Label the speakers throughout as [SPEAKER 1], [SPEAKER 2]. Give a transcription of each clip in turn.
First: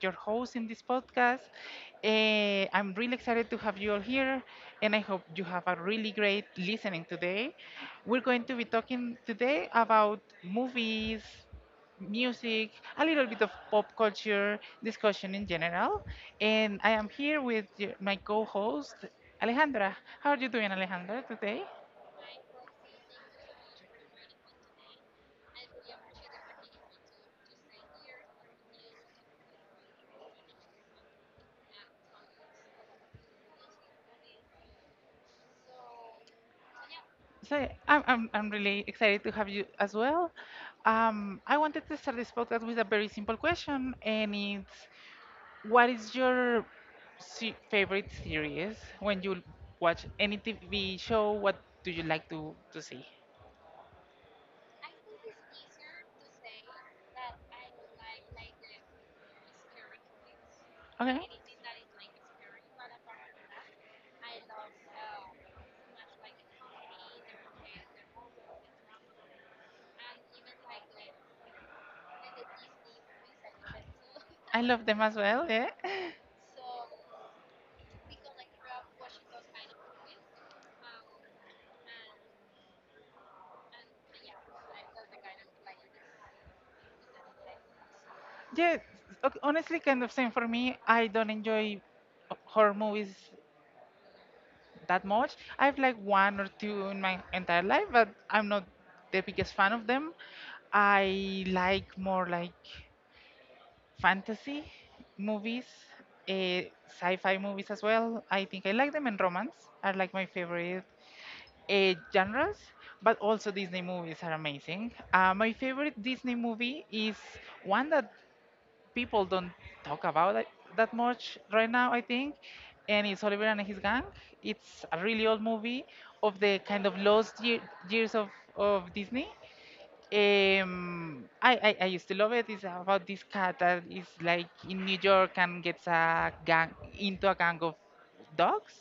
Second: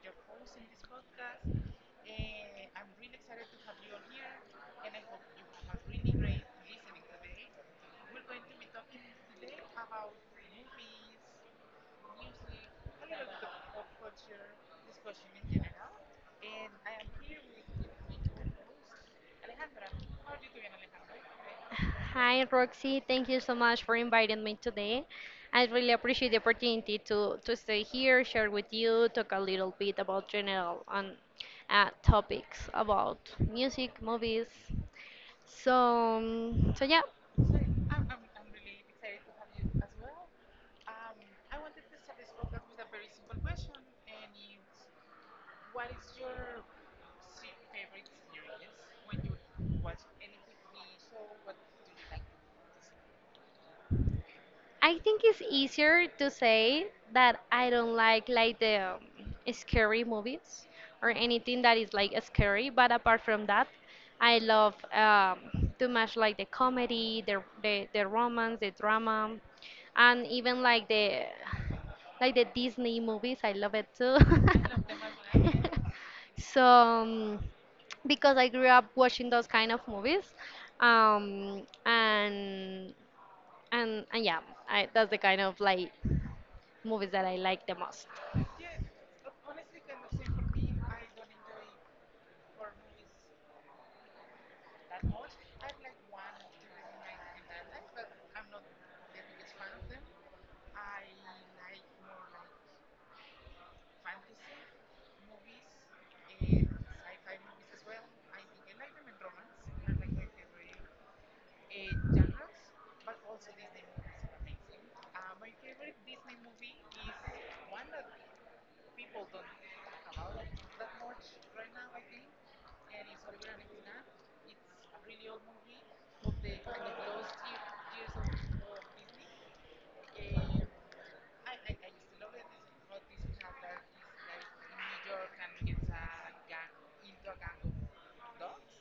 [SPEAKER 1] your host in this podcast. I'm really excited to have you all here, and I hope you have a really great listening today. We're going to be talking today about movies, music, a little bit of pop culture discussion in general. And I am here with my co host, Alejandra. How are you doing, Alejandra, today?
[SPEAKER 2] Hi, Roxy. Thank you so much for inviting me today. I really appreciate the opportunity to stay here, share with you, talk a little bit about general on topics about music, movies. So, um, so yeah.
[SPEAKER 1] So I'm really excited to have you as well. I wanted to start this podcast with a very simple question, and it's what is your favorite series when you watch any TV show? What do you like to see?
[SPEAKER 2] I think it's easier to say that I don't like the scary movies or
[SPEAKER 1] Okay.
[SPEAKER 2] anything that is like scary. But apart from that, I love too much like the comedy, the romance, the drama, and even like the Disney movies. I love it too.
[SPEAKER 1] I love them as well, yeah.
[SPEAKER 2] so um, because I grew up watching those kind of movies, um, and and yeah, that's the kind of like movies that I like the most.
[SPEAKER 1] Yeah, honestly, kind of same for me. I don't enjoy horror movies that much. I've like one or two in my entire life, but I'm not the biggest fan of them. I like more like fantasy movies, sci-fi movies as well. I think I like them, and romance are like my favorite genres. But also Disney movies are amazing. My favorite Disney movie is one that people don't talk about it that much right now, I think. And it's Oliver and his gang. It's a really old movie of the kind of lost years of Disney. I used to love it. It's about this cat that is like in New York and gets a gang of dogs.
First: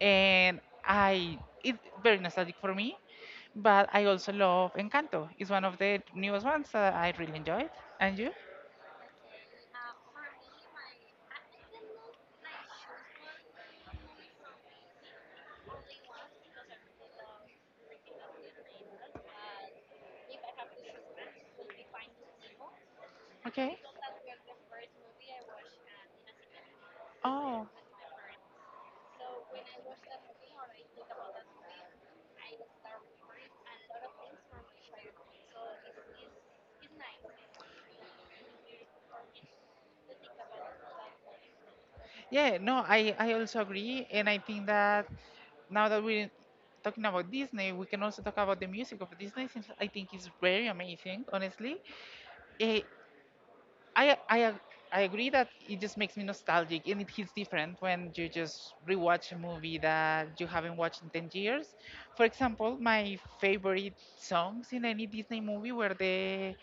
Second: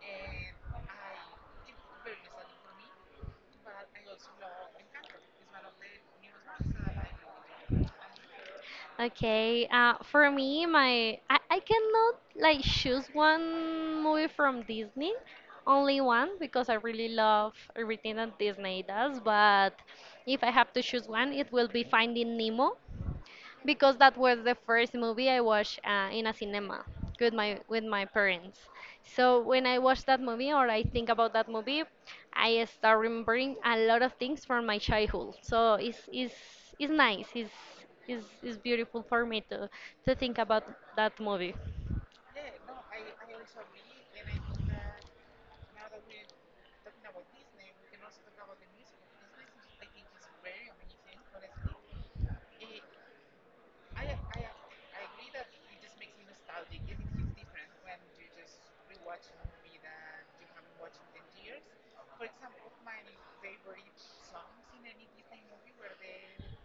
[SPEAKER 1] And I it's very nostalgic for me. But I also love Encanto. It's one of the newest ones that I really enjoyed. And you?
[SPEAKER 2] Okay, for me, I cannot like choose one movie from Disney, only one because I really love everything that Disney does. But if I have to choose one, it will be Finding Nemo,
[SPEAKER 1] Okay.
[SPEAKER 2] because that was the first movie I watched in a cinema
[SPEAKER 1] Oh,
[SPEAKER 2] with my parents. So when I watch that movie or I think about that movie, I start remembering a lot of things from my childhood. So it's nice. It's beautiful for me to think about that movie.
[SPEAKER 1] yeah, no, I also agree. And I think that now that we're talking about Disney, we can also talk about the music of Disney, since I think it's very amazing, honestly. Eh, I, I, ag- I agree that it just makes me nostalgic and it hits different when you just rewatch a movie that you haven't watched in 10 years. For example, my favorite songs in any Disney movie were the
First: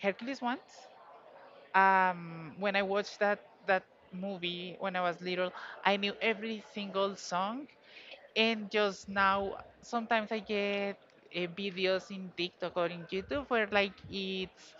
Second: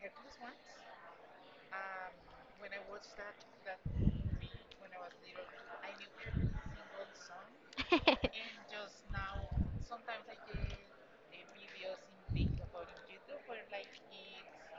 [SPEAKER 1] Hercules ones. When I watched that movie when I was little, I knew every single song. And just now, sometimes I get videos in TikTok or in YouTube where like it's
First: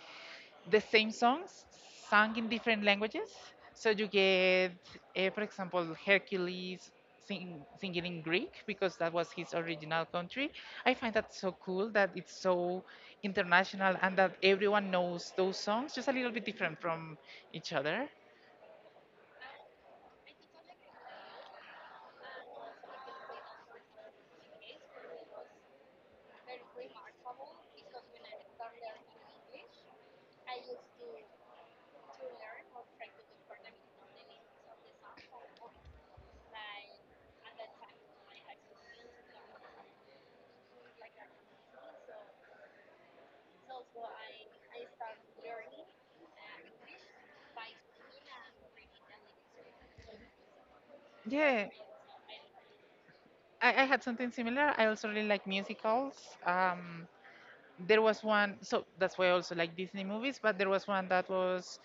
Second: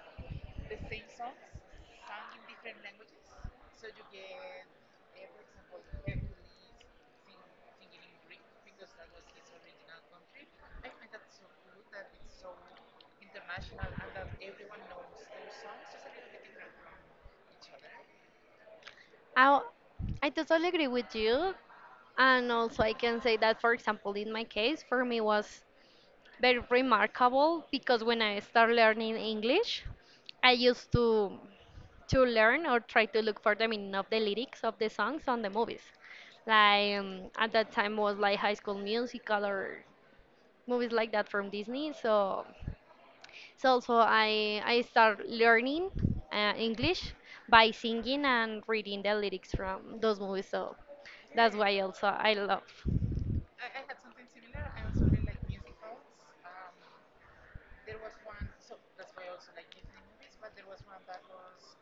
[SPEAKER 1] the same songs sung in different languages. So you get, for example, Hercules singing in Greek because that was his original country. I find that so cool that it's so international and that everyone knows those songs, just a little bit different from each other.
[SPEAKER 2] I I totally agree with you, and also I can say that for example in my case for me was very remarkable because when I start learning English, I used to learn or try to look for the meaning of the lyrics of the songs on the movies. Like at that time was like High School Musical or movies like that from Disney. So so also I start learning English by singing and reading the lyrics from those movies. So that's
[SPEAKER 1] Yeah,
[SPEAKER 2] why also I love.
[SPEAKER 1] I had something similar. I also really like musicals. Um, there was one, so that's why I also like Disney movies, but there was one that was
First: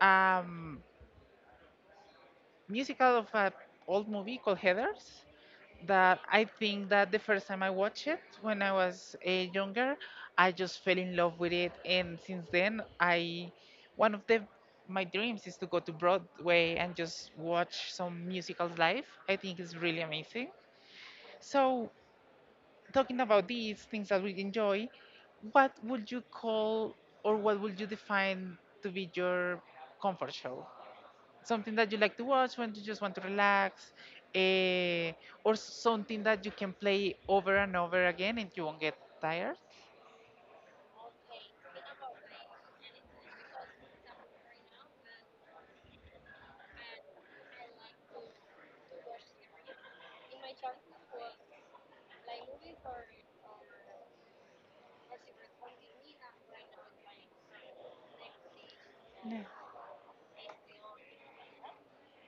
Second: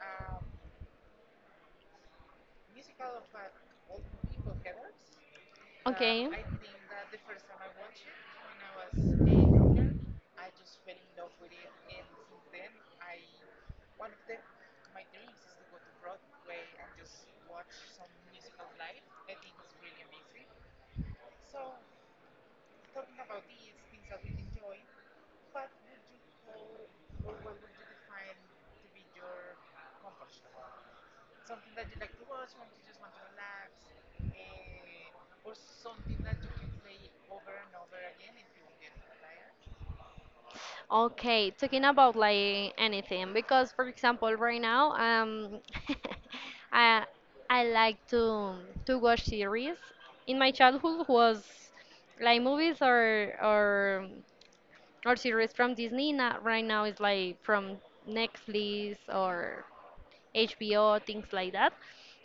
[SPEAKER 1] um, musical of an old movie called Heathers that
[SPEAKER 2] Okay.
[SPEAKER 1] I think that the first time I watched it when I was younger, I just fell in love with it, and since then I one of the my dreams is to go to Broadway and just watch some musicals live. I think it's really amazing. So talking about these things that we enjoy, what would you call or what would you define to be your comfort show? Something that you like to watch when you just want to relax, eh, or something that you can play over and over again and you won't get tired?
[SPEAKER 2] Okay, talking about like anything because for example right now I I like to watch series. In my childhood was like movies or series from Disney. Not right now it's like from Netflix
[SPEAKER 1] No.
[SPEAKER 2] or HBO, things like that.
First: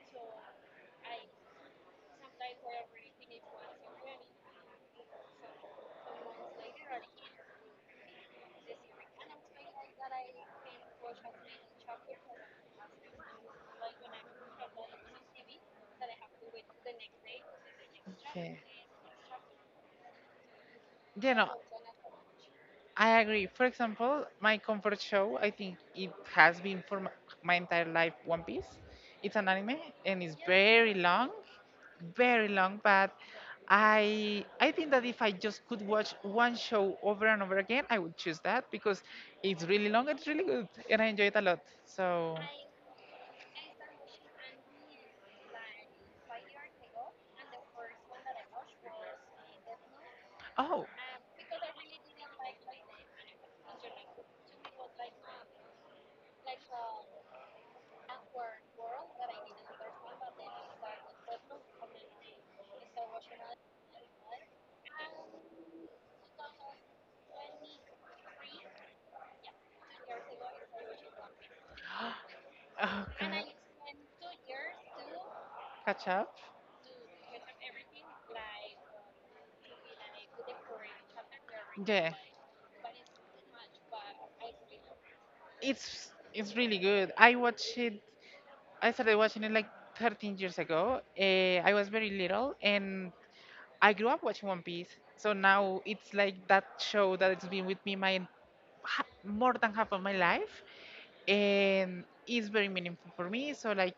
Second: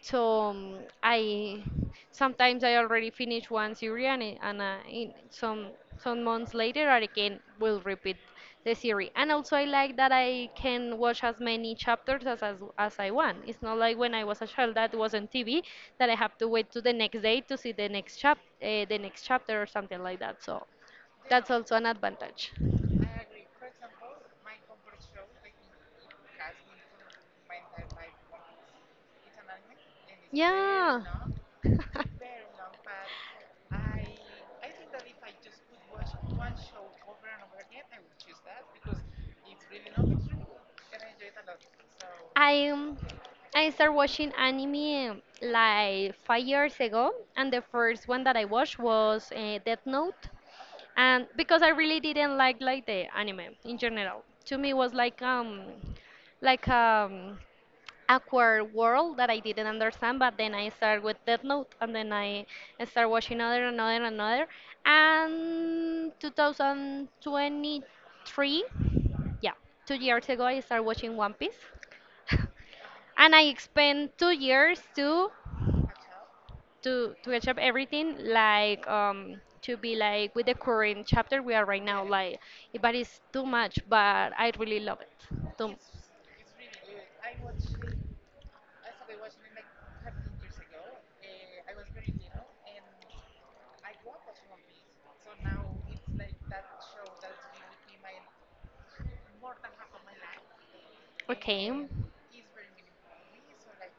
[SPEAKER 2] So um, I sometimes I already finish one series and in some months later I again will repeat the series. And also I like that I can watch as many chapters as I want. It's not like when I was a child that was on TV that I have to wait to the next day to see the next chap the next chapter or something like that. So
[SPEAKER 1] You
[SPEAKER 2] that's
[SPEAKER 1] know,
[SPEAKER 2] also an advantage.
[SPEAKER 1] I agree. For example, my comfort show, I think it has been for my entire life One Piece. It's an anime and it's very
[SPEAKER 2] Yeah.
[SPEAKER 1] long, very long, but I think that if I just could watch one show over and over again, I would choose that because it's really long, it's really good, and I enjoy it a lot. So,
[SPEAKER 2] I um, I started watching anime like 5 years ago, and the first one that I watched was Death Note,
[SPEAKER 1] oh,
[SPEAKER 2] and because I really didn't like
[SPEAKER 1] Okay.
[SPEAKER 2] like the anime in general. To me, it was like awkward world that I didn't understand. But then I started with Death Note, and then I started watching another, another, another, and 2023, yeah, 2 years ago I started watching One Piece, and I spent 2 years too
[SPEAKER 1] Catch up.
[SPEAKER 2] to catch up everything like to be like with the current chapter we are right now
[SPEAKER 1] Yeah.
[SPEAKER 2] like but it's too much but I really love it too.
[SPEAKER 1] It's really good. I watched it. I started watching it like 13 years ago. I was very little, and I grew up watching One Piece, so now it's like that show that it's been with me more than half of my life,
[SPEAKER 2] Okay,
[SPEAKER 1] and it's very meaningful for me. So like,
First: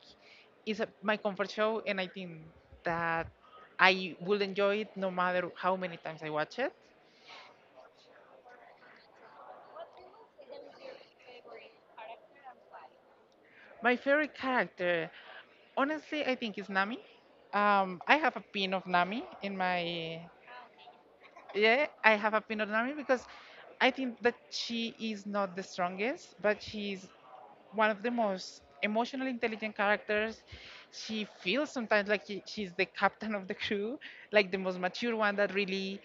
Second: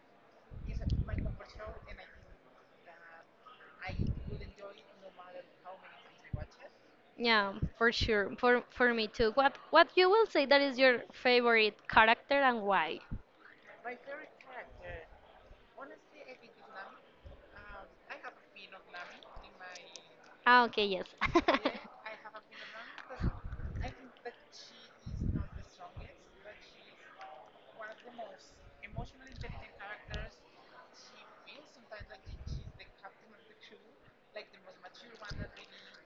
[SPEAKER 1] it's a, my comfort show, and I think that I will enjoy it no matter how many times I watch it.
[SPEAKER 2] yeah, for sure. For me too. What you will say that is your favorite character and why?
[SPEAKER 1] My favorite character, honestly, I think is Nami. I have a pin of Nami in my
[SPEAKER 2] Ah, okay, yes.
[SPEAKER 1] yeah, I have a pin of Nami because I think that she is not the strongest, but she's one of the most emotionally intelligent characters. She feels sometimes like she's the captain of the crew, like the most mature one that really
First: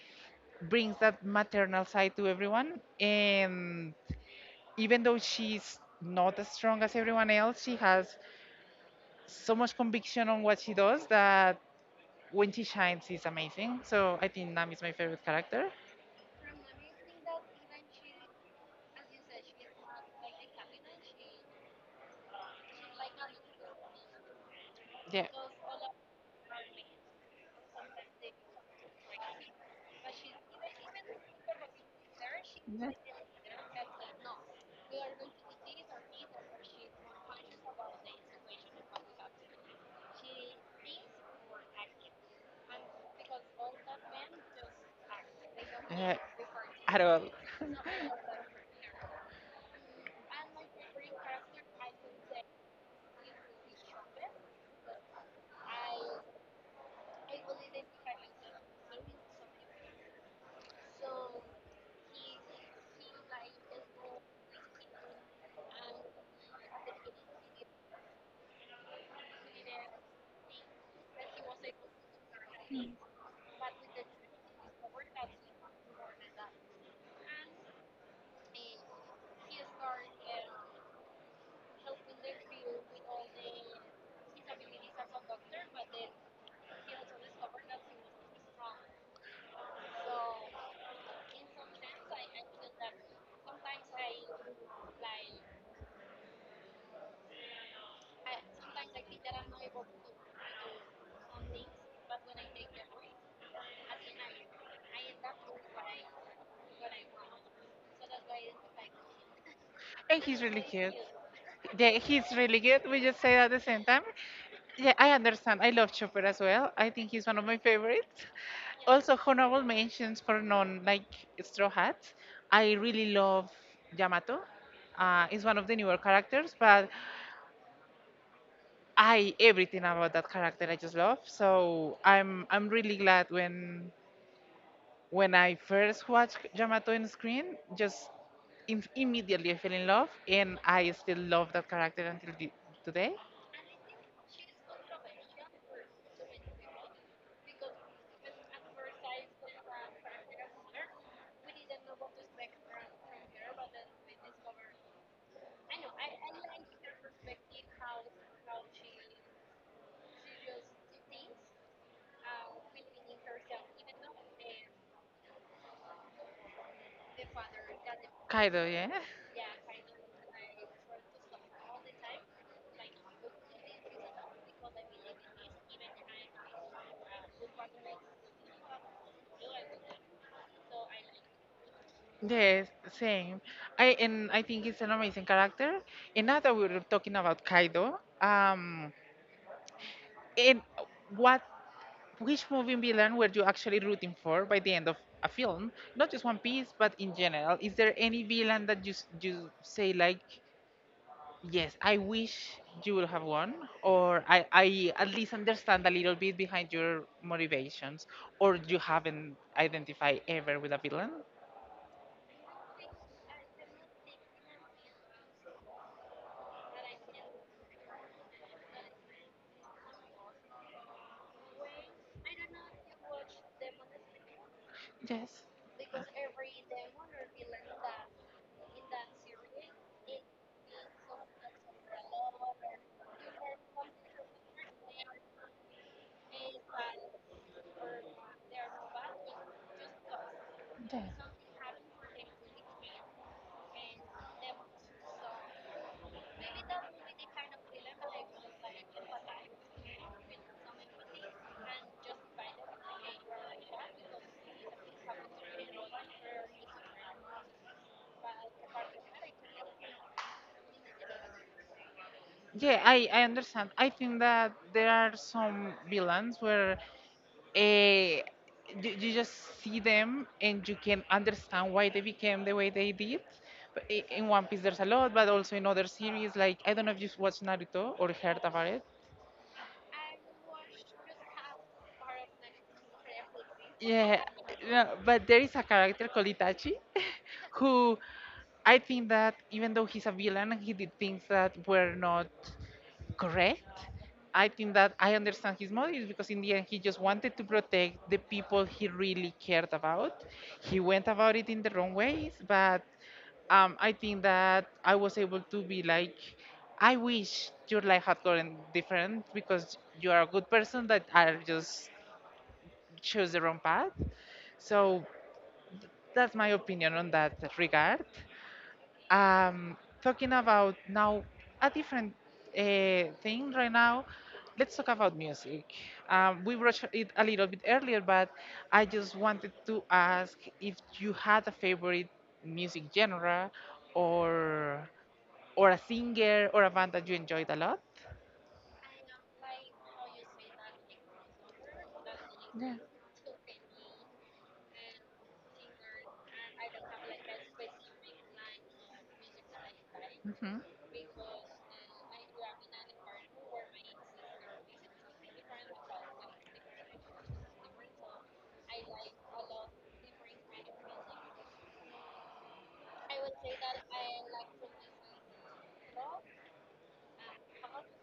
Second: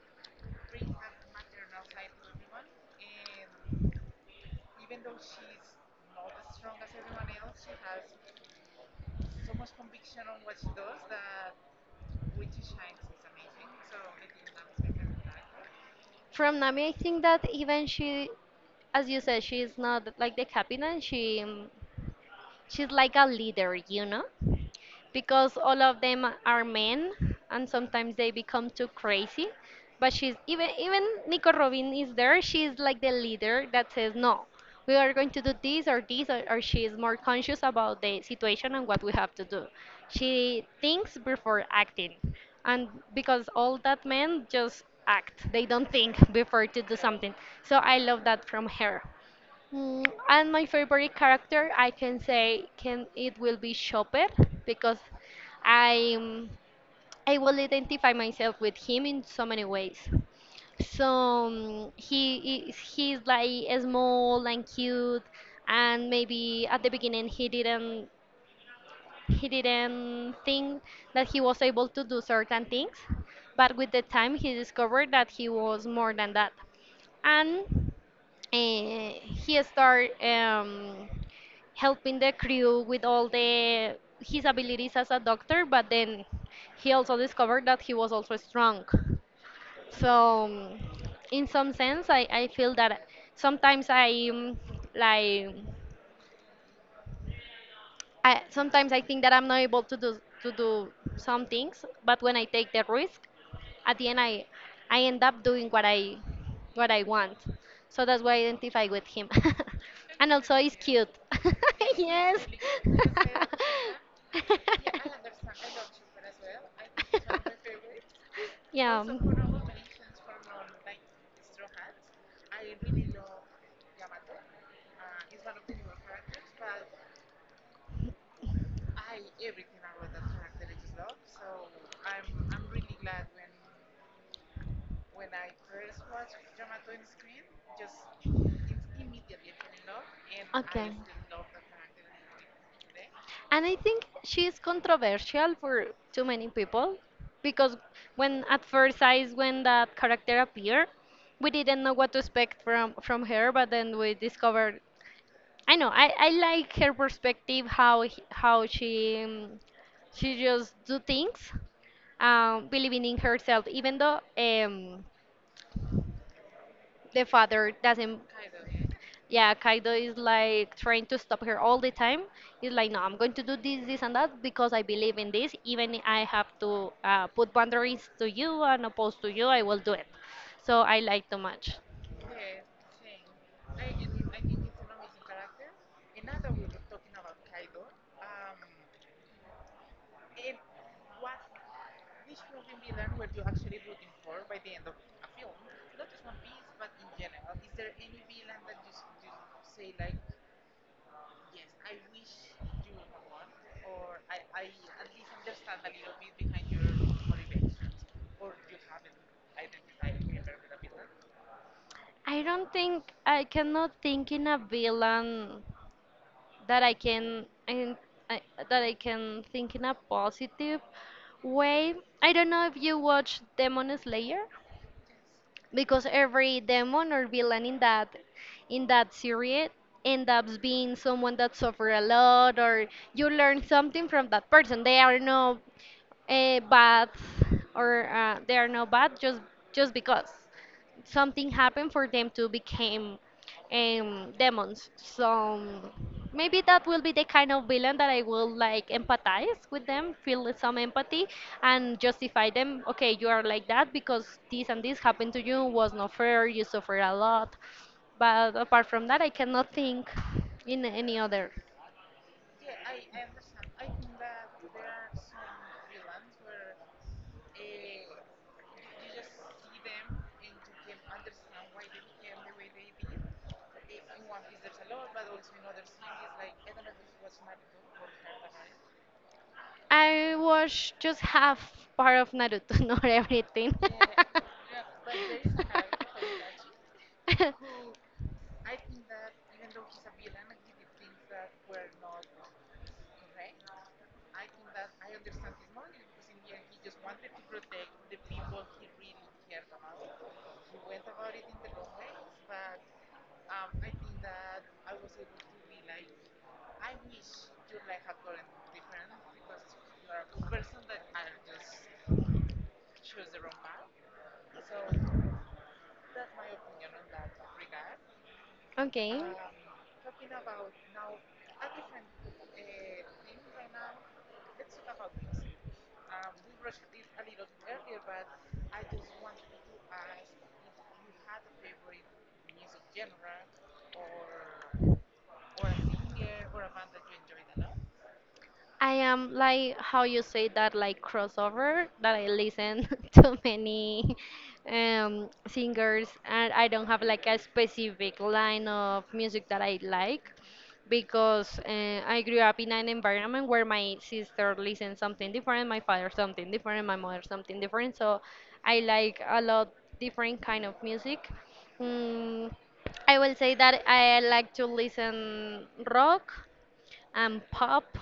[SPEAKER 1] brings that maternal side to everyone. And even though she's not as strong as everyone else, she has so much conviction on what she does that when she shines, she's amazing. So I think Nam is my favorite character.
[SPEAKER 2] From Nami, I think that even she, as you said, she's not like the captain. She's like a leader, you know, because all of them are men and sometimes they become too crazy. But she's even Nico Robin is there. She's
[SPEAKER 1] Yeah.
[SPEAKER 2] like the leader that says no. We are going to do this or this, or she is more conscious about the situation and what we have to do. She thinks before acting, and because all that men just act, they don't
[SPEAKER 1] Uh,
[SPEAKER 2] think before to do
[SPEAKER 1] at all.
[SPEAKER 2] something. So I love that from her. Mm, and my favorite character, I can say, can it will be Chopper because I um, I will identify myself with him in so many ways. So he's like small and cute, and maybe at the beginning he didn't think that he was able to do certain things, but with the time he discovered that he was more than that. And uh, he started helping the crew with all the his abilities as a doctor, but then he also discovered that he was also strong. So, in some sense, I feel that sometimes I um, like sometimes I think that I'm not able to do some things, but when I take the risk, at the end I end up doing what I want. So that's why I identify with him.
[SPEAKER 1] And
[SPEAKER 2] And
[SPEAKER 1] he's
[SPEAKER 2] also
[SPEAKER 1] really
[SPEAKER 2] he's
[SPEAKER 1] cute.
[SPEAKER 2] cute.
[SPEAKER 1] Yeah, he's
[SPEAKER 2] Yes.
[SPEAKER 1] really good. We just say that at the same time. Yeah, I understand. I love Chopper as well. I think he's one of my favorites.
[SPEAKER 2] Yeah.
[SPEAKER 1] Also, honorable mentions for non like Straw Hats. I really love Yamato. He's one of the newer characters, but I everything about that character I just love. So I'm really glad when I first watched Yamato in screen, just immediately I fell in love, and I
[SPEAKER 2] Okay.
[SPEAKER 1] still love that character until today.
[SPEAKER 2] And I think she is controversial for too many people because when at first eyes when that character appeared, we didn't know what to expect from her, but then we discovered. I know I like her perspective. How she just do things, believing in herself even though, the father doesn't.
[SPEAKER 1] Kaido, yeah.
[SPEAKER 2] Yeah, Kaido is like trying to stop her all the time. He's like, no, I'm going to do this, this, and that because I believe in this. Even I have to put boundaries to you and opposed to you, I will do it. So I like too much.
[SPEAKER 1] Yes, same. I and I think it's an amazing character. And now that we're talking about Kaido, and what Which movie villain were you actually rooting for by the end of a film? Not just One Piece, but in general. Is there any villain that you you say like, yes, I wish you would have won, or I at least understand a little bit behind your motivations, or you haven't identified ever with a villain?
[SPEAKER 2] I don't think. I cannot think in a villain that I can I, I, that I can think in a positive way. I don't know if you watch Demon Slayer,
[SPEAKER 1] Yes.
[SPEAKER 2] because every demon or villain in that series end up being someone that suffer a lot or you learn something from that person. They are no bad, or they are not bad just because
[SPEAKER 1] Yeah.
[SPEAKER 2] something happened for them to become, demons. So maybe that will be the kind of villain that I will like empathize with them, feel some empathy, and justify them. Okay, you are like that because this and this happened to you, was not fair. You suffered a lot, but apart from that, I cannot think in any other.
[SPEAKER 1] Yeah, I understand. I think that there are some villains where eh, you, you just see them and you can understand why they became the way they did. But in One Piece, there's a lot, but also in other series, like I don't know if you've watched Naruto or heard about it.
[SPEAKER 2] I watched just half part of Naruto, not everything.
[SPEAKER 1] Yeah, no, but there is a character called Itachi who I think that even though he's a villain, he did things that were not correct. I think that I understand his motives because in the end he just wanted to protect the people he really cared about. He went about it in the wrong ways, but I think that I was able to be like, I wish your life had gotten different because you are a good person that I just chose the wrong path. So that's my opinion on that regard.
[SPEAKER 2] Okay.
[SPEAKER 1] Um, Talking about now a different thing right now, let's talk about music. We brushed it a little bit earlier, but I just wanted to ask if you had a favorite music genre or or a singer or a band that you enjoyed a lot.
[SPEAKER 2] I am like how you say that like crossover, that I
[SPEAKER 1] Yeah.
[SPEAKER 2] listen to many singers, and I don't have like a specific line of music that I like
[SPEAKER 1] Hmm.
[SPEAKER 2] because I grew up in an environment where my sister listens something different, my father something different, my mother something different. So I like a lot different kind of music. Mm, I will say that I like to listen rock and pop,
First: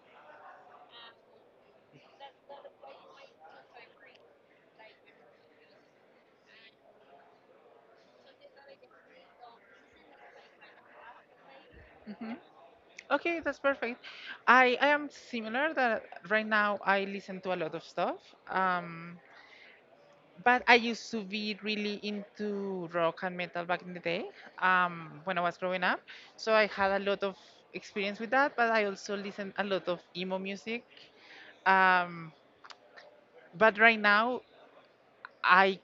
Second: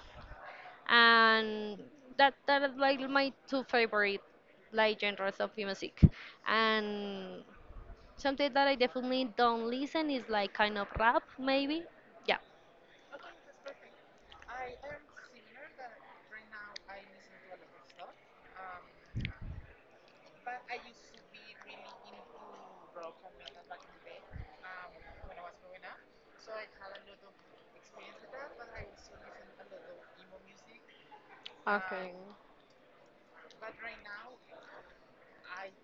[SPEAKER 2] and that is like my two favorite like genres of music, and something that I definitely don't listen is like kind of rap, maybe.
[SPEAKER 1] Hmm.
[SPEAKER 2] Yeah.
[SPEAKER 1] Okay, that's perfect. I am similar that right now I listen to a lot of stuff. Um, but I used to be really into rock and metal back in the day when I was growing up. So I had a lot of experience with that, but I also listened a lot of emo music. Um, but right now, I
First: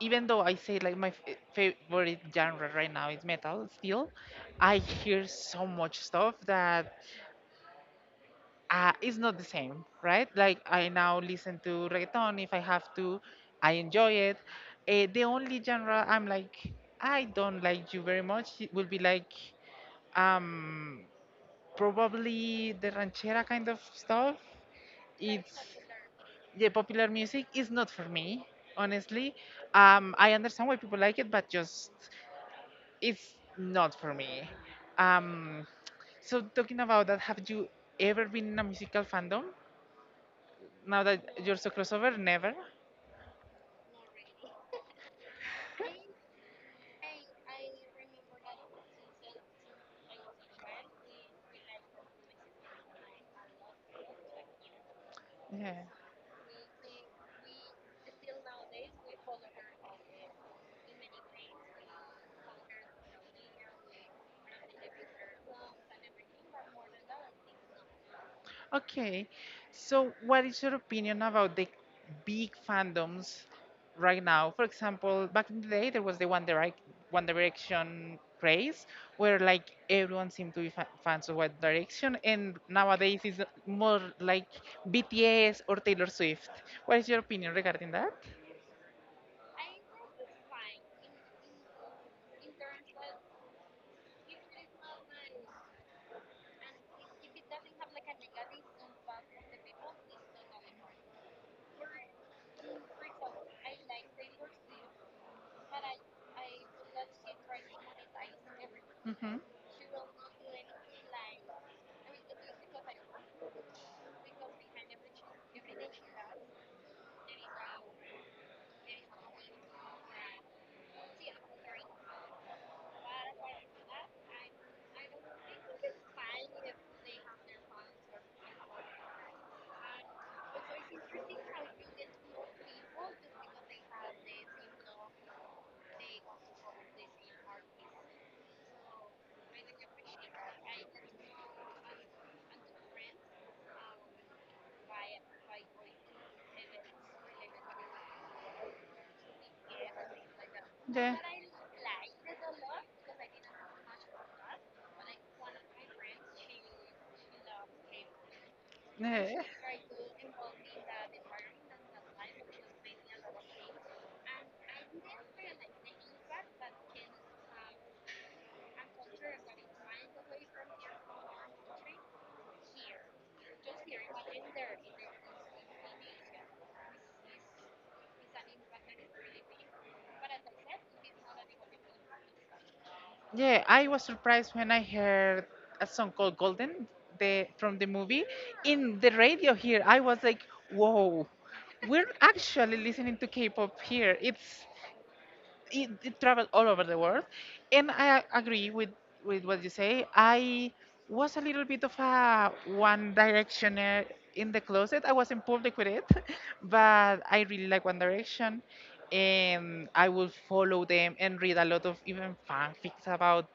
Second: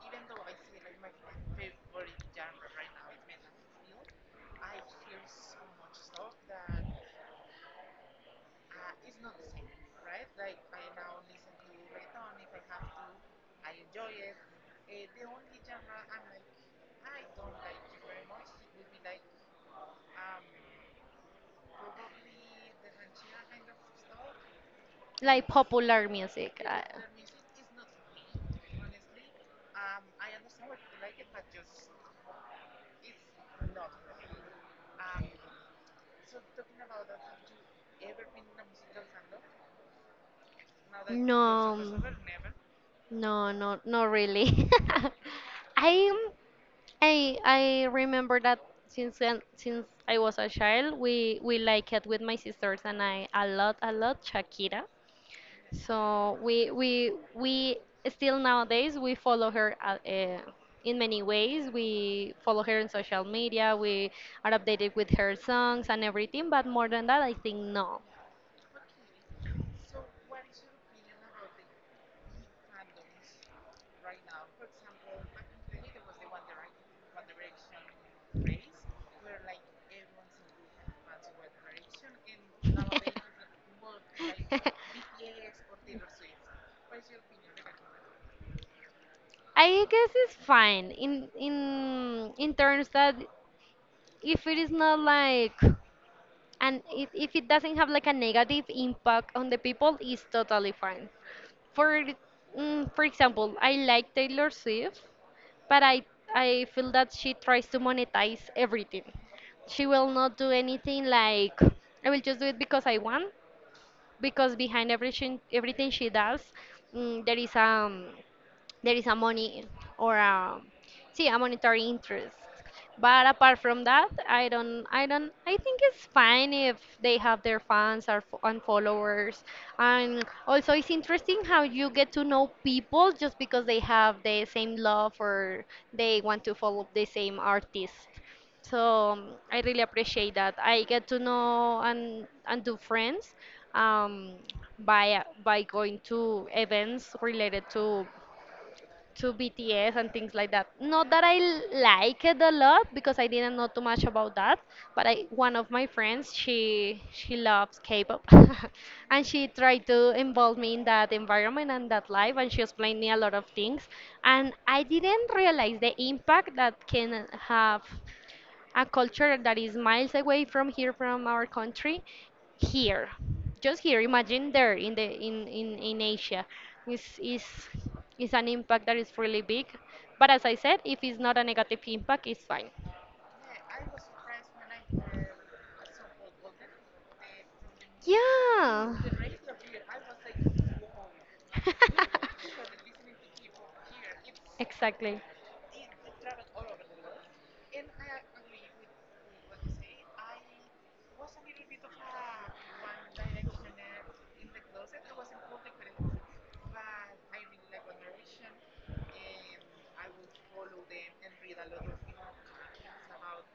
[SPEAKER 1] even though I say like my favorite genre right now is metal, still, I hear so much stuff that is not the same, right? Like I now listen to reggaeton if I have to, I enjoy it. The only genre I'm like I don't like you very much it will be like um probably the ranchera kind of stuff.
[SPEAKER 2] Like
[SPEAKER 1] It's
[SPEAKER 2] popular music.
[SPEAKER 1] yeah, popular music is not for me, honestly. I understand why people like it, but just it's not for me. Um, so talking about that, have you ever been in a musical fandom? Now that you're so
[SPEAKER 2] No. um,
[SPEAKER 1] crossover, never.
[SPEAKER 2] no, not really. I am. I remember that since I was a child, we like it with my sisters and I, a lot, a lot, Shakira.
[SPEAKER 1] Yeah.
[SPEAKER 2] So we still nowadays we follow her in many ways. We follow her in social media. We are updated with her songs and everything. But more than that, I think no.
[SPEAKER 1] Okay, so what is your opinion about the big fandoms right now? For example, back in the day, there was One Direction craze, where like everyone seemed to be fans of One Direction, and nowadays it's more like BTS or Taylor Swift. What is your opinion regarding that?
[SPEAKER 2] I guess it's fine in terms that if it is not like, and if it doesn't have like a negative impact on the people, it's totally fine. For mm, for example, I like Taylor Swift, but I feel that she tries to monetize everything.
[SPEAKER 1] Hmm.
[SPEAKER 2] She will not do anything like, I will just do it because I want, because behind everything she does, mm, there is a money or a, see a monetary interest. But apart from that, I think it's fine if they have their fans or and followers. And also it's interesting how you get to know people just because they have the same love, or they want to follow the same artist. So I really appreciate that I get to know and do friends um by going to events related to BTS and things like that. Not
[SPEAKER 1] Yeah.
[SPEAKER 2] that I like it a lot because I didn't know too much about that, but I, one of my friends, she loves K-pop, and she tried to involve me in that environment and that life, and she explained me a
[SPEAKER 1] Yeah.
[SPEAKER 2] lot of things, and I didn't realize the impact that can have a culture that is miles away from here, from our country here, just here. Imagine there in the in Asia is is is an impact that is really big. But as I said, if it's not a negative impact, it's fine.
[SPEAKER 1] Yeah, I was surprised when I heard a song called Golden from the movie
[SPEAKER 2] Yeah.
[SPEAKER 1] in the radio here. I was like, whoa, we're actually listening to K pop here. It's
[SPEAKER 2] Exactly.
[SPEAKER 1] it traveled all over the world. And I agree with what you say. I was a little bit of a One Directioner in the closet. I was in public with it, but I really like One Direction. And I will follow them and read a lot of even fanfics about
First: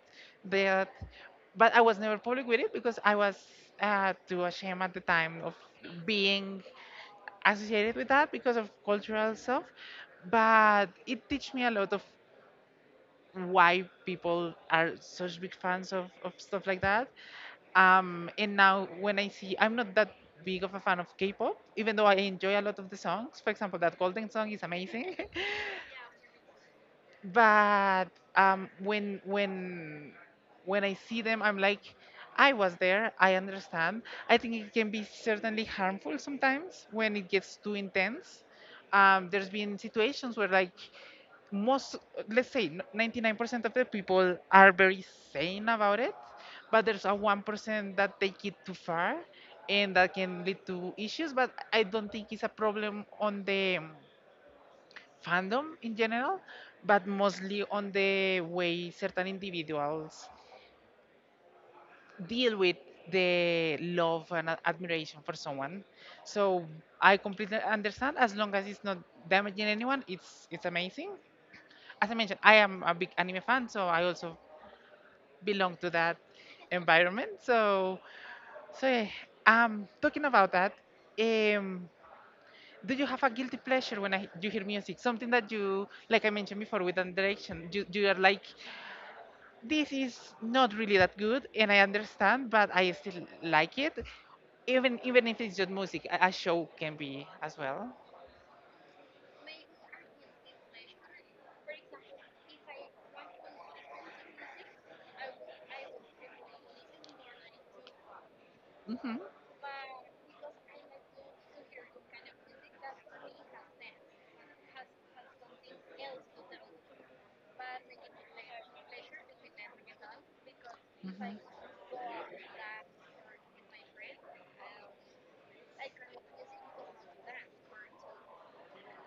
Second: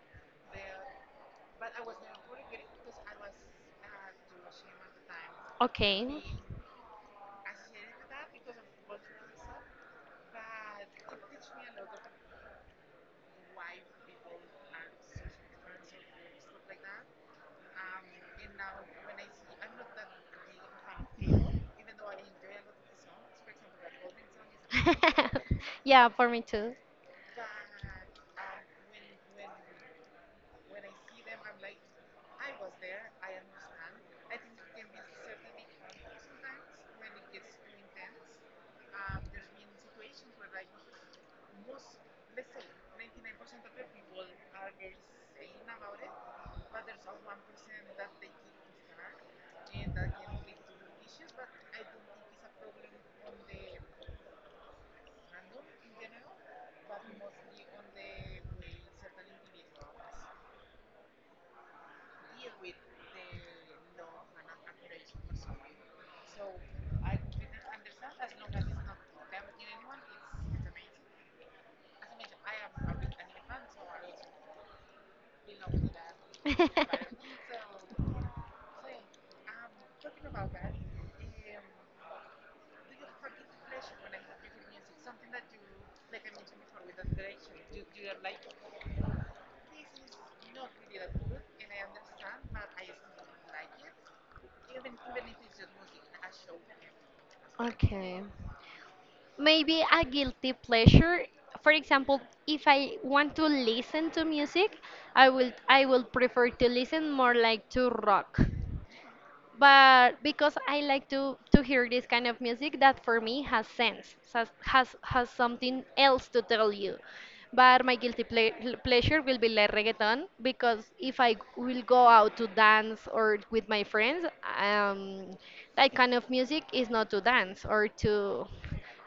[SPEAKER 1] that. But I was never public with it because I was too ashamed at the time of
[SPEAKER 2] Okay.
[SPEAKER 1] being associated with that because of cultural stuff, but it teach me a lot of why people are such big fans of stuff like that. And now when I see, I'm not that big of a fan of K-pop, even though I enjoy a lot of the songs. For example, that Golden song is amazing.
[SPEAKER 2] Yeah, for me too.
[SPEAKER 1] But um, when when when I see them, I'm like, I was there. I understand. I think it can be certainly harmful sometimes when it gets too intense. There's been situations where like most, let's say, 99% of the people are very sane about it, but there's a 1% that take it too far, and that can lead to issues. But I don't think it's a problem on the fandom in general, but mostly on the way certain individuals deal with the love and admiration for someone. So I completely understand, as long as it's not damaging anyone, it's amazing. As I mentioned, I am a big anime fan, so I also belong to that environment. So yeah, talking about that, um do you have a guilty pleasure when you hear music? Something that you, like I mentioned before, with an direction, you are like, this is not really that good and I understand, but I still like it. Even if it's just music, a show can be as well.
[SPEAKER 2] Okay. Maybe a guilty pleasure. For example, if I want to listen to music, I will prefer to listen more like to rock.
[SPEAKER 1] Hmm
[SPEAKER 2] But because I like to hear this kind of music that for me has sense, has something else to tell you. But my guilty ple pleasure will be like reggaeton because if I will go out to dance or with my friends, um, that kind of music is not to dance or to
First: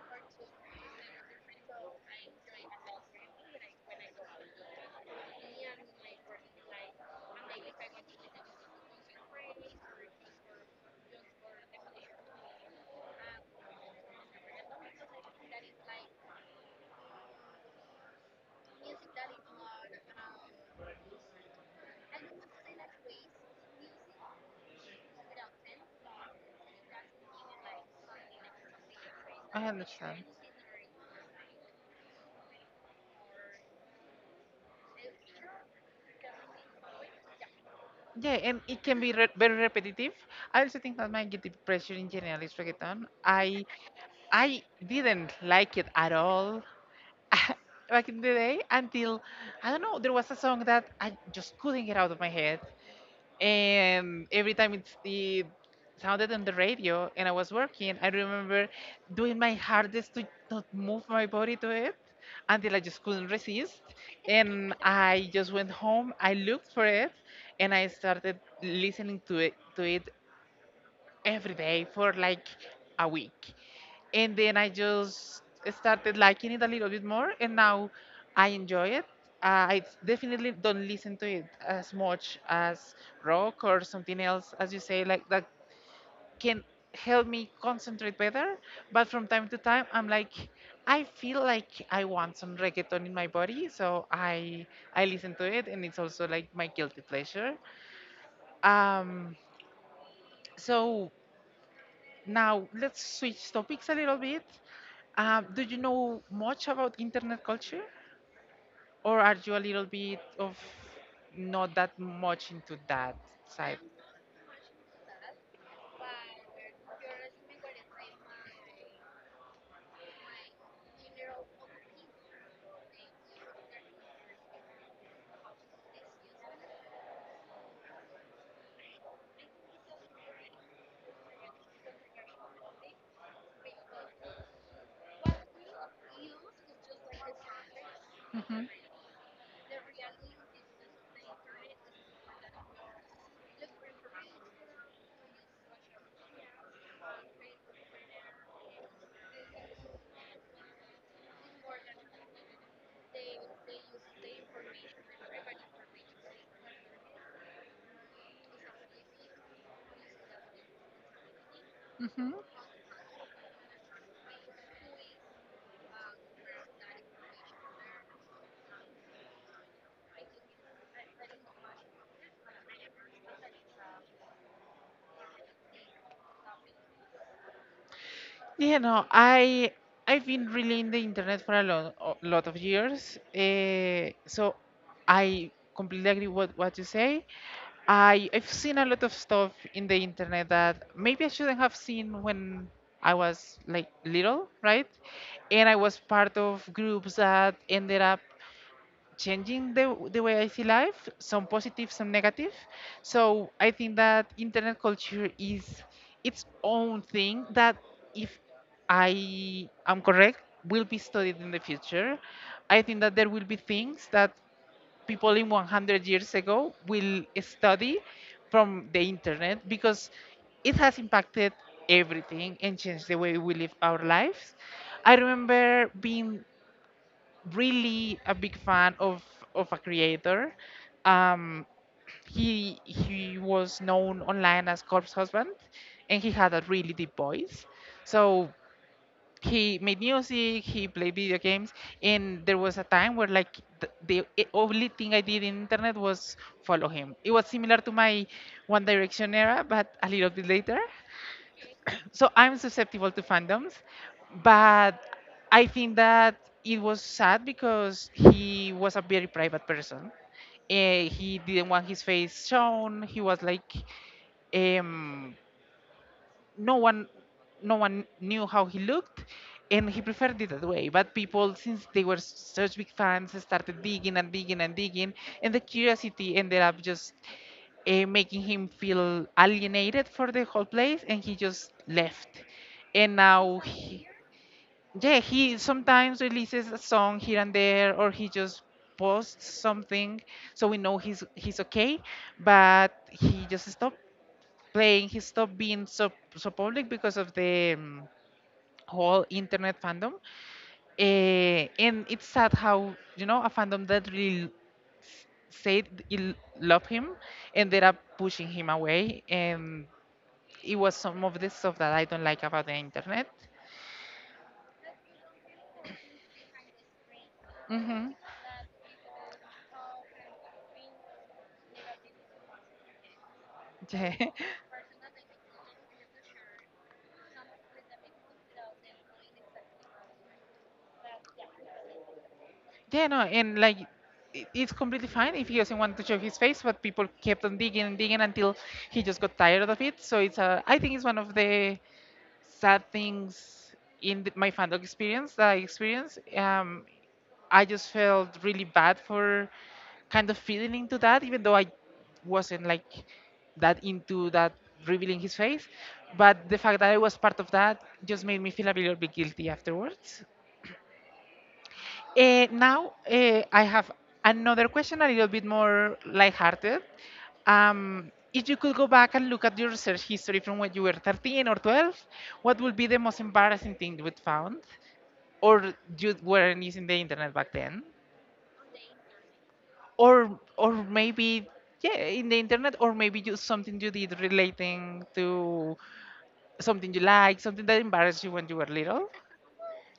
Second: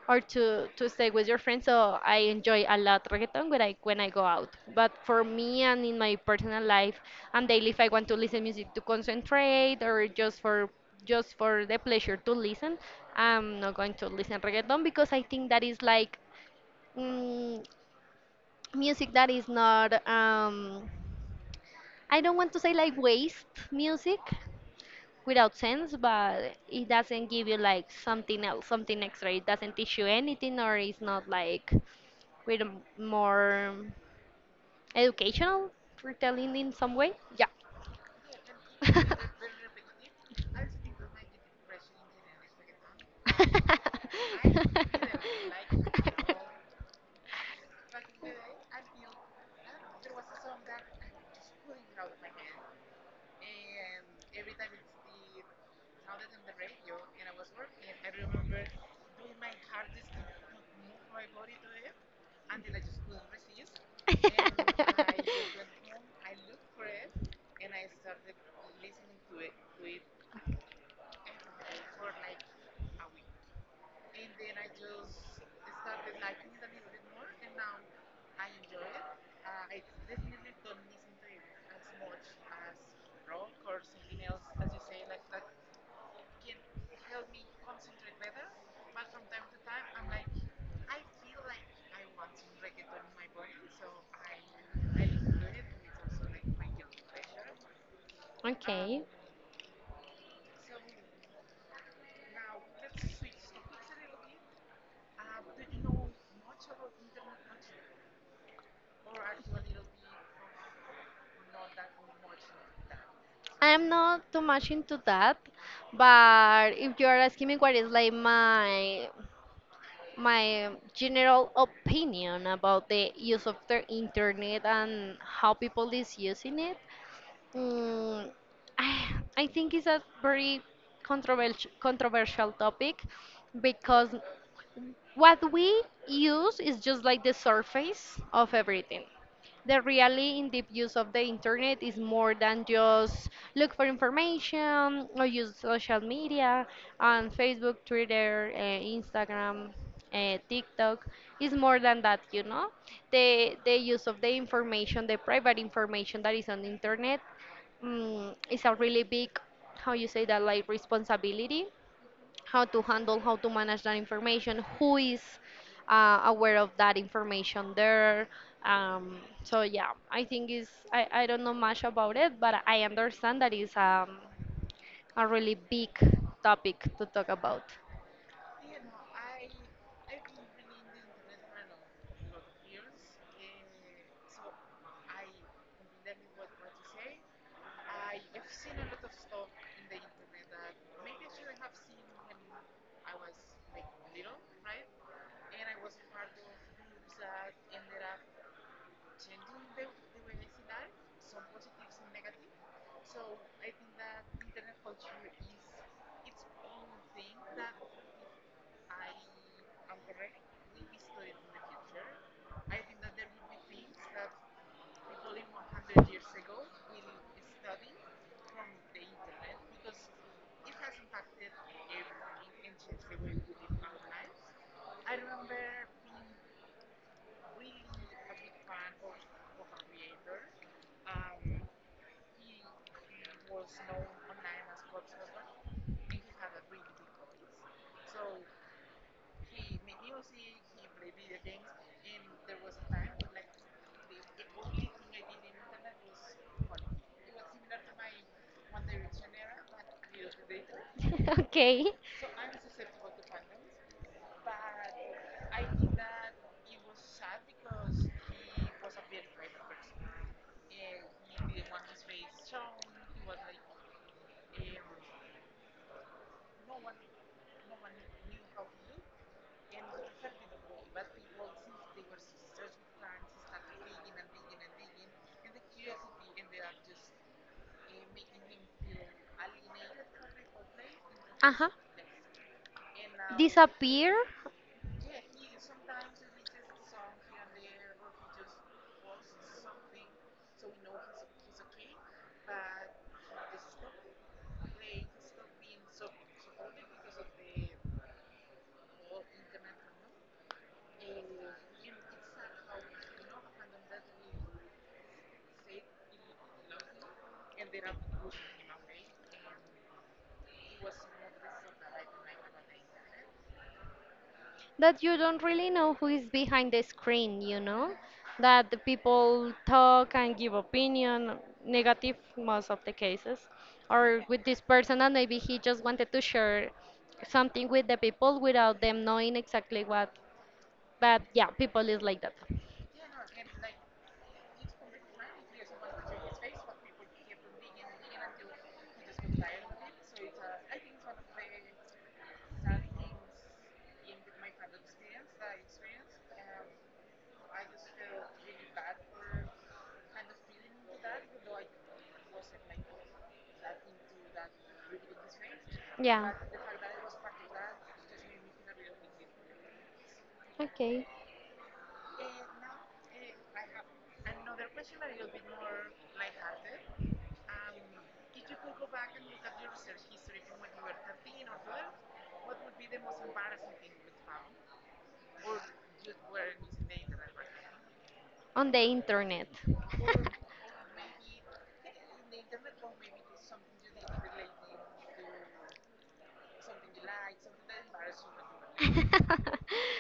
[SPEAKER 2] or to stay with your friends. So I enjoy a lot reggaeton when I go out. But for me and in my personal life and daily, if I want to listen music to concentrate or just for the pleasure to listen, I'm not going to listen reggaeton because I think that is like mm, music that is not I don't want to say like waste music without sense, but it doesn't give you like something else, something extra. It
[SPEAKER 1] I
[SPEAKER 2] doesn't teach you
[SPEAKER 1] understand.
[SPEAKER 2] anything, or it's not like with a more educational retelling in some way. Yeah.
[SPEAKER 1] Yeah, and it can be re very repetitive. I also think that my guilty pleasure in general is reggaeton. I didn't like it at all back in the day until, I don't know, there was a song that I just couldn't get out of my head, and every time it sounded on the radio and I was working, I remember doing my hardest to not move my body to it until I just couldn't resist. And I just went home, I looked for it, and I started listening to it every day for like a week. And then I just started liking it a little bit more, and now I enjoy it. I definitely don't listen to it as much as rock or something else, as you say, like that can help me concentrate better. But from time to time, I'm like, I feel like I want some reggaeton in my body, so I listen to it, and it's also like my guilty pleasure.
[SPEAKER 2] Okay.
[SPEAKER 1] Um, so now, let's switch topics a little bit. Do you know much about internet culture, or are you a little bit of not that much into that side?
[SPEAKER 2] I'm not too much into that, but if you are asking me what is like my general opinion about the use of the internet and how people is using it, Mm, I, I think it's a very controversial topic because what we use is just like the surface of
[SPEAKER 1] Hmm
[SPEAKER 2] everything. The really in depth use of the internet is more than just look for information or use social media on Facebook, Twitter, Instagram, TikTok. It's more than that, you know. The use of the information, the private information that is on the internet, is a really big, how you say that, like responsibility
[SPEAKER 1] hmm
[SPEAKER 2] how to handle, how to manage that information, who is aware of that information there. Um, so yeah, I think I don't know much about it, but I understand that is a really big topic to talk about.
[SPEAKER 1] You know, I've been really in the internet for a lot of years. So I completely agree with what you say. I've seen a lot of stuff in the internet that maybe I shouldn't have seen when I was like little, right? And I was part of groups that ended up changing the way I see life, some positive, some negative. So I think that internet culture is its own thing that, if I am correct, will be studied in the future. I think that there will be things that people in 100 years ago will study from the internet because it has impacted everything and changed the way we live our lives. I remember being really a big fan of a creator. Um, he was known online as Corpse Husband, and he had a really deep voice. So he made music, he played video games, and there was a time where like only thing I did in internet was follow him. It was similar to my One Direction era, but a little bit later,
[SPEAKER 2] Okay.
[SPEAKER 1] so I'm susceptible to fandoms, but I think that it was sad because he was a very private person. Eh, he didn't want his face shown. He was like, um, no one, no one knew how he looked, and he preferred it that way. But people, since they were such big fans, started digging and digging and digging, and the curiosity ended up just making him feel alienated for the whole place, and he
[SPEAKER 2] Uh huh.
[SPEAKER 1] just left. And now he,
[SPEAKER 2] Disappear.
[SPEAKER 1] yeah, he sometimes releases a song here and there, or he just posts something, so we know he's okay. But he just stopped playing, he stopped being so public because of the whole internet fandom. Eh, and it's sad how, you know, a fandom that really s- said it l- love him ended up pushing him away, and it was some of the stuff that I don't like about the internet.
[SPEAKER 2] That you don't really know who is behind the screen, you know?
[SPEAKER 1] Mm-hmm.
[SPEAKER 2] That the people talk and give opinion, negative most of the cases.
[SPEAKER 1] Yeah.
[SPEAKER 2] Or with this person and maybe he just wanted to share something with the people without them knowing exactly what. But yeah, people is like that.
[SPEAKER 1] Yeah, no, and like it's completely fine if he doesn't want to show his face, but people kept on digging and digging until he just got tired of it. So it's a, I think it's one of the sad things in my fandom experience that I experienced. I just felt really bad for kind of feeding into that, even though I wasn't like that into that revealing his face.
[SPEAKER 2] Yeah.
[SPEAKER 1] But the fact that I was part of that just made me feel a little bit guilty afterwards.
[SPEAKER 2] Okay.
[SPEAKER 1] Now I have another question, a little bit more lighthearted. If you could go back and look at your search history from when you were 13 or 12, what would be the most embarrassing thing you would found? Or you weren't using the internet back then?
[SPEAKER 2] On the internet.
[SPEAKER 1] or or maybe yeah, in the internet, or maybe you something you did relating to something you like, something that embarrassed you when you were little.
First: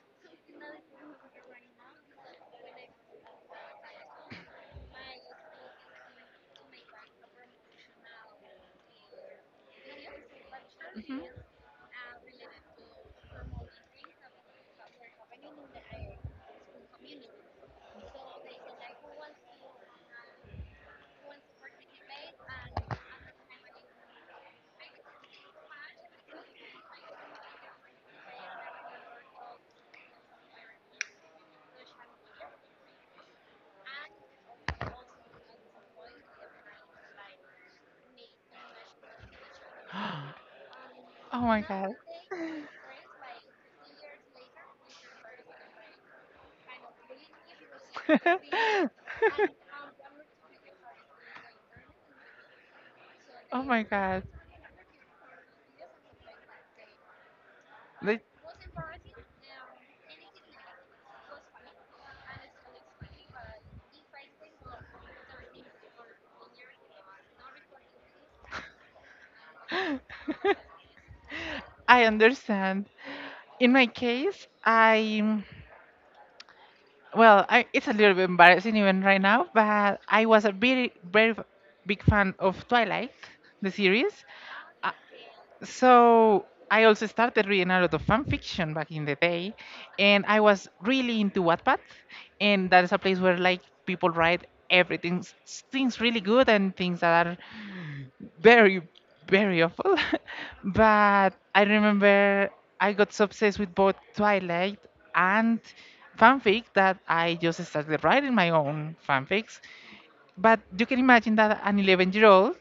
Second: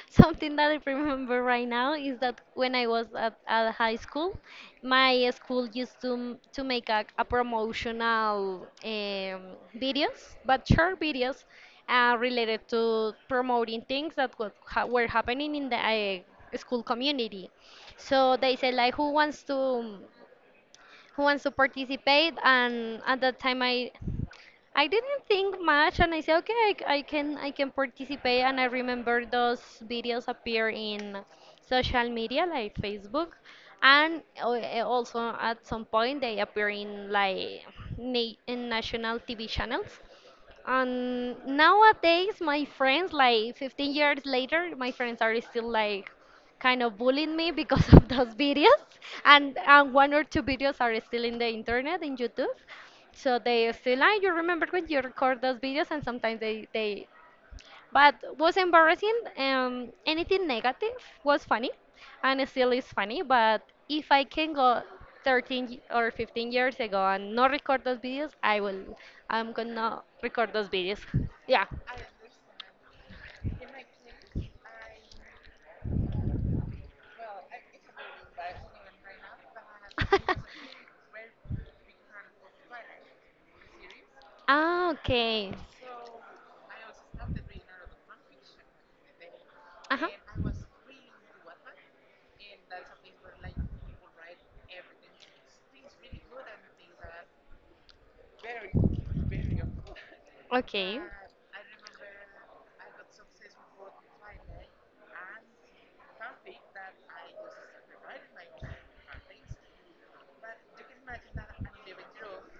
[SPEAKER 2] Something that I remember right now is that when I was at high school, my school used to make a promotional videos, but short videos related to promoting things that were happening in the school community. So they said like, who wants to participate? And at that time, I didn't think much, and I said, okay, I can participate. And I remember those videos appear in social media like Facebook, and also at some point they appear in like in national TV channels. And
[SPEAKER 1] Oh my god
[SPEAKER 2] nowadays, my friends, like 15 years later, my friends are still like kind of bullied me because of those videos and one or two videos are still in the internet in YouTube, so
[SPEAKER 1] oh
[SPEAKER 2] they
[SPEAKER 1] my
[SPEAKER 2] still like
[SPEAKER 1] god
[SPEAKER 2] you remember when you record those videos and sometimes they but
[SPEAKER 1] Like,
[SPEAKER 2] was embarrassing, um, anything negative, was funny and it still is funny. But if I can go 13 or 15 years ago and not record those videos, I will, I'm gonna record those videos. Yeah.
[SPEAKER 1] I understand. In my case, I well, I, it's a little bit embarrassing even right now, but I was a very big fan of Twilight, the series.
[SPEAKER 2] Ah, okay.
[SPEAKER 1] So I also started reading a lot of fan fiction back in the day,
[SPEAKER 2] Uh huh.
[SPEAKER 1] and I was really into Wattpad, and that is a place where like people write everything, things really good and things that are very, very awful.
[SPEAKER 2] Okay.
[SPEAKER 1] But I remember I got so obsessed with both Twilight and fanfic that I just started writing my own fanfics. But you can imagine that an 11-year-old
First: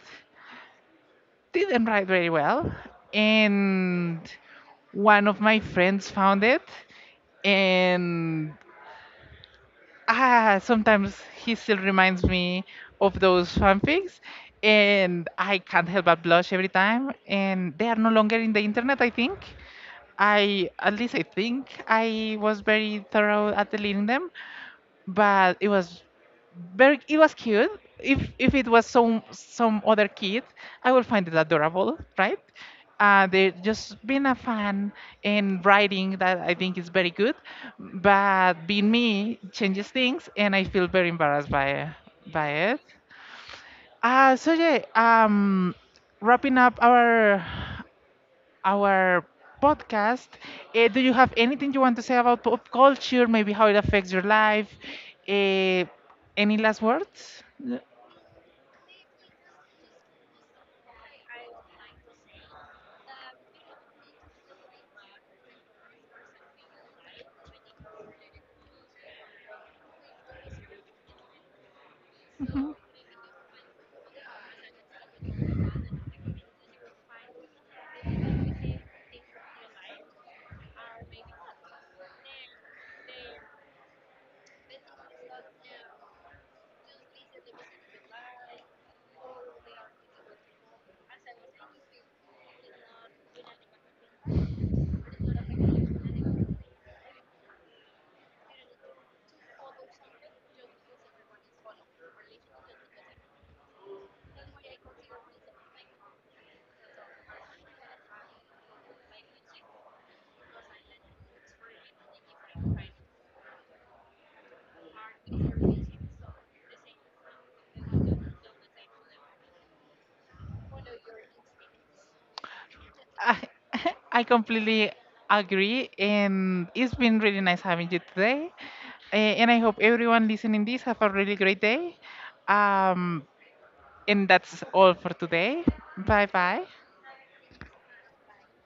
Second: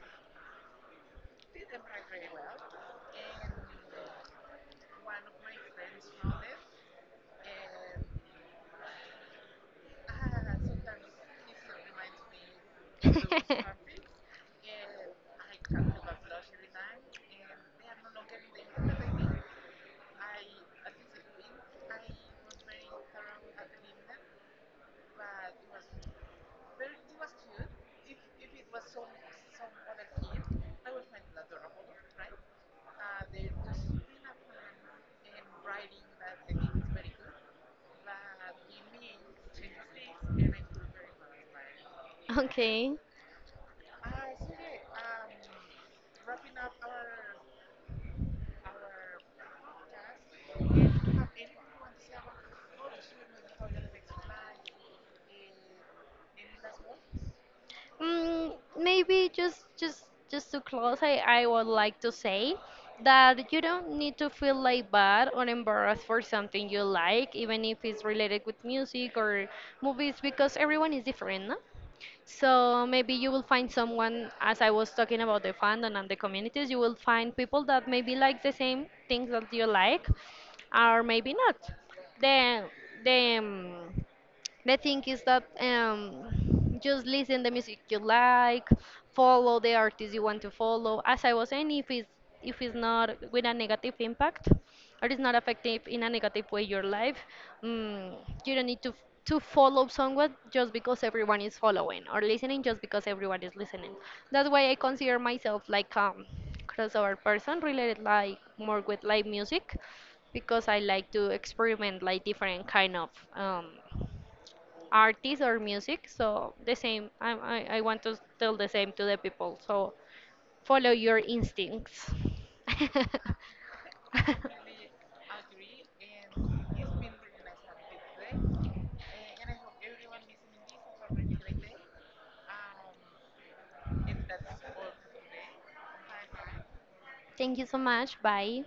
[SPEAKER 1] didn't write very well. And one of my friends found it. And ah, sometimes he still reminds me of those fanfics. And I can't help but blush every time. And they are no longer in the internet, I think. I, at least I think I was very thorough at deleting them, but it was very, it was cute. If it was some other kid, I would find it adorable, right? Uh, they just being a fan and writing that, I think is very good, but being me changes things and I feel very embarrassed by it.
[SPEAKER 2] Okay.
[SPEAKER 1] So wrapping up our our podcast, do you have anything you want to say about pop culture, maybe how it affects your life, uh, any last words?
[SPEAKER 2] Maybe just to close, I would like to say that you don't need to feel like bad or embarrassed for something you like, even if it's related with music or movies, because everyone is different, no? So maybe you will find someone, as I was talking about the fandom and the communities, you will find people that maybe like the same things that you like, or maybe not. The the um, the thing is that just listen the music you like, follow the artist you want to follow. As I was saying, if it's not with a negative impact, or it's not affecting in a negative way your life, mm, you don't need to follow someone just because everyone is following or listening just because everyone is listening. That's why I consider myself like crossover person related like more with live music because I like to experiment like different kind of um, artists or music. So the same, I want to tell the same to the people. So follow your instincts.
[SPEAKER 1] I, I completely agree, and it's been really nice having you today. And I hope everyone listening this have a really great day. Um, and that's all for today. Bye bye.
[SPEAKER 2] Thank you so much. Bye.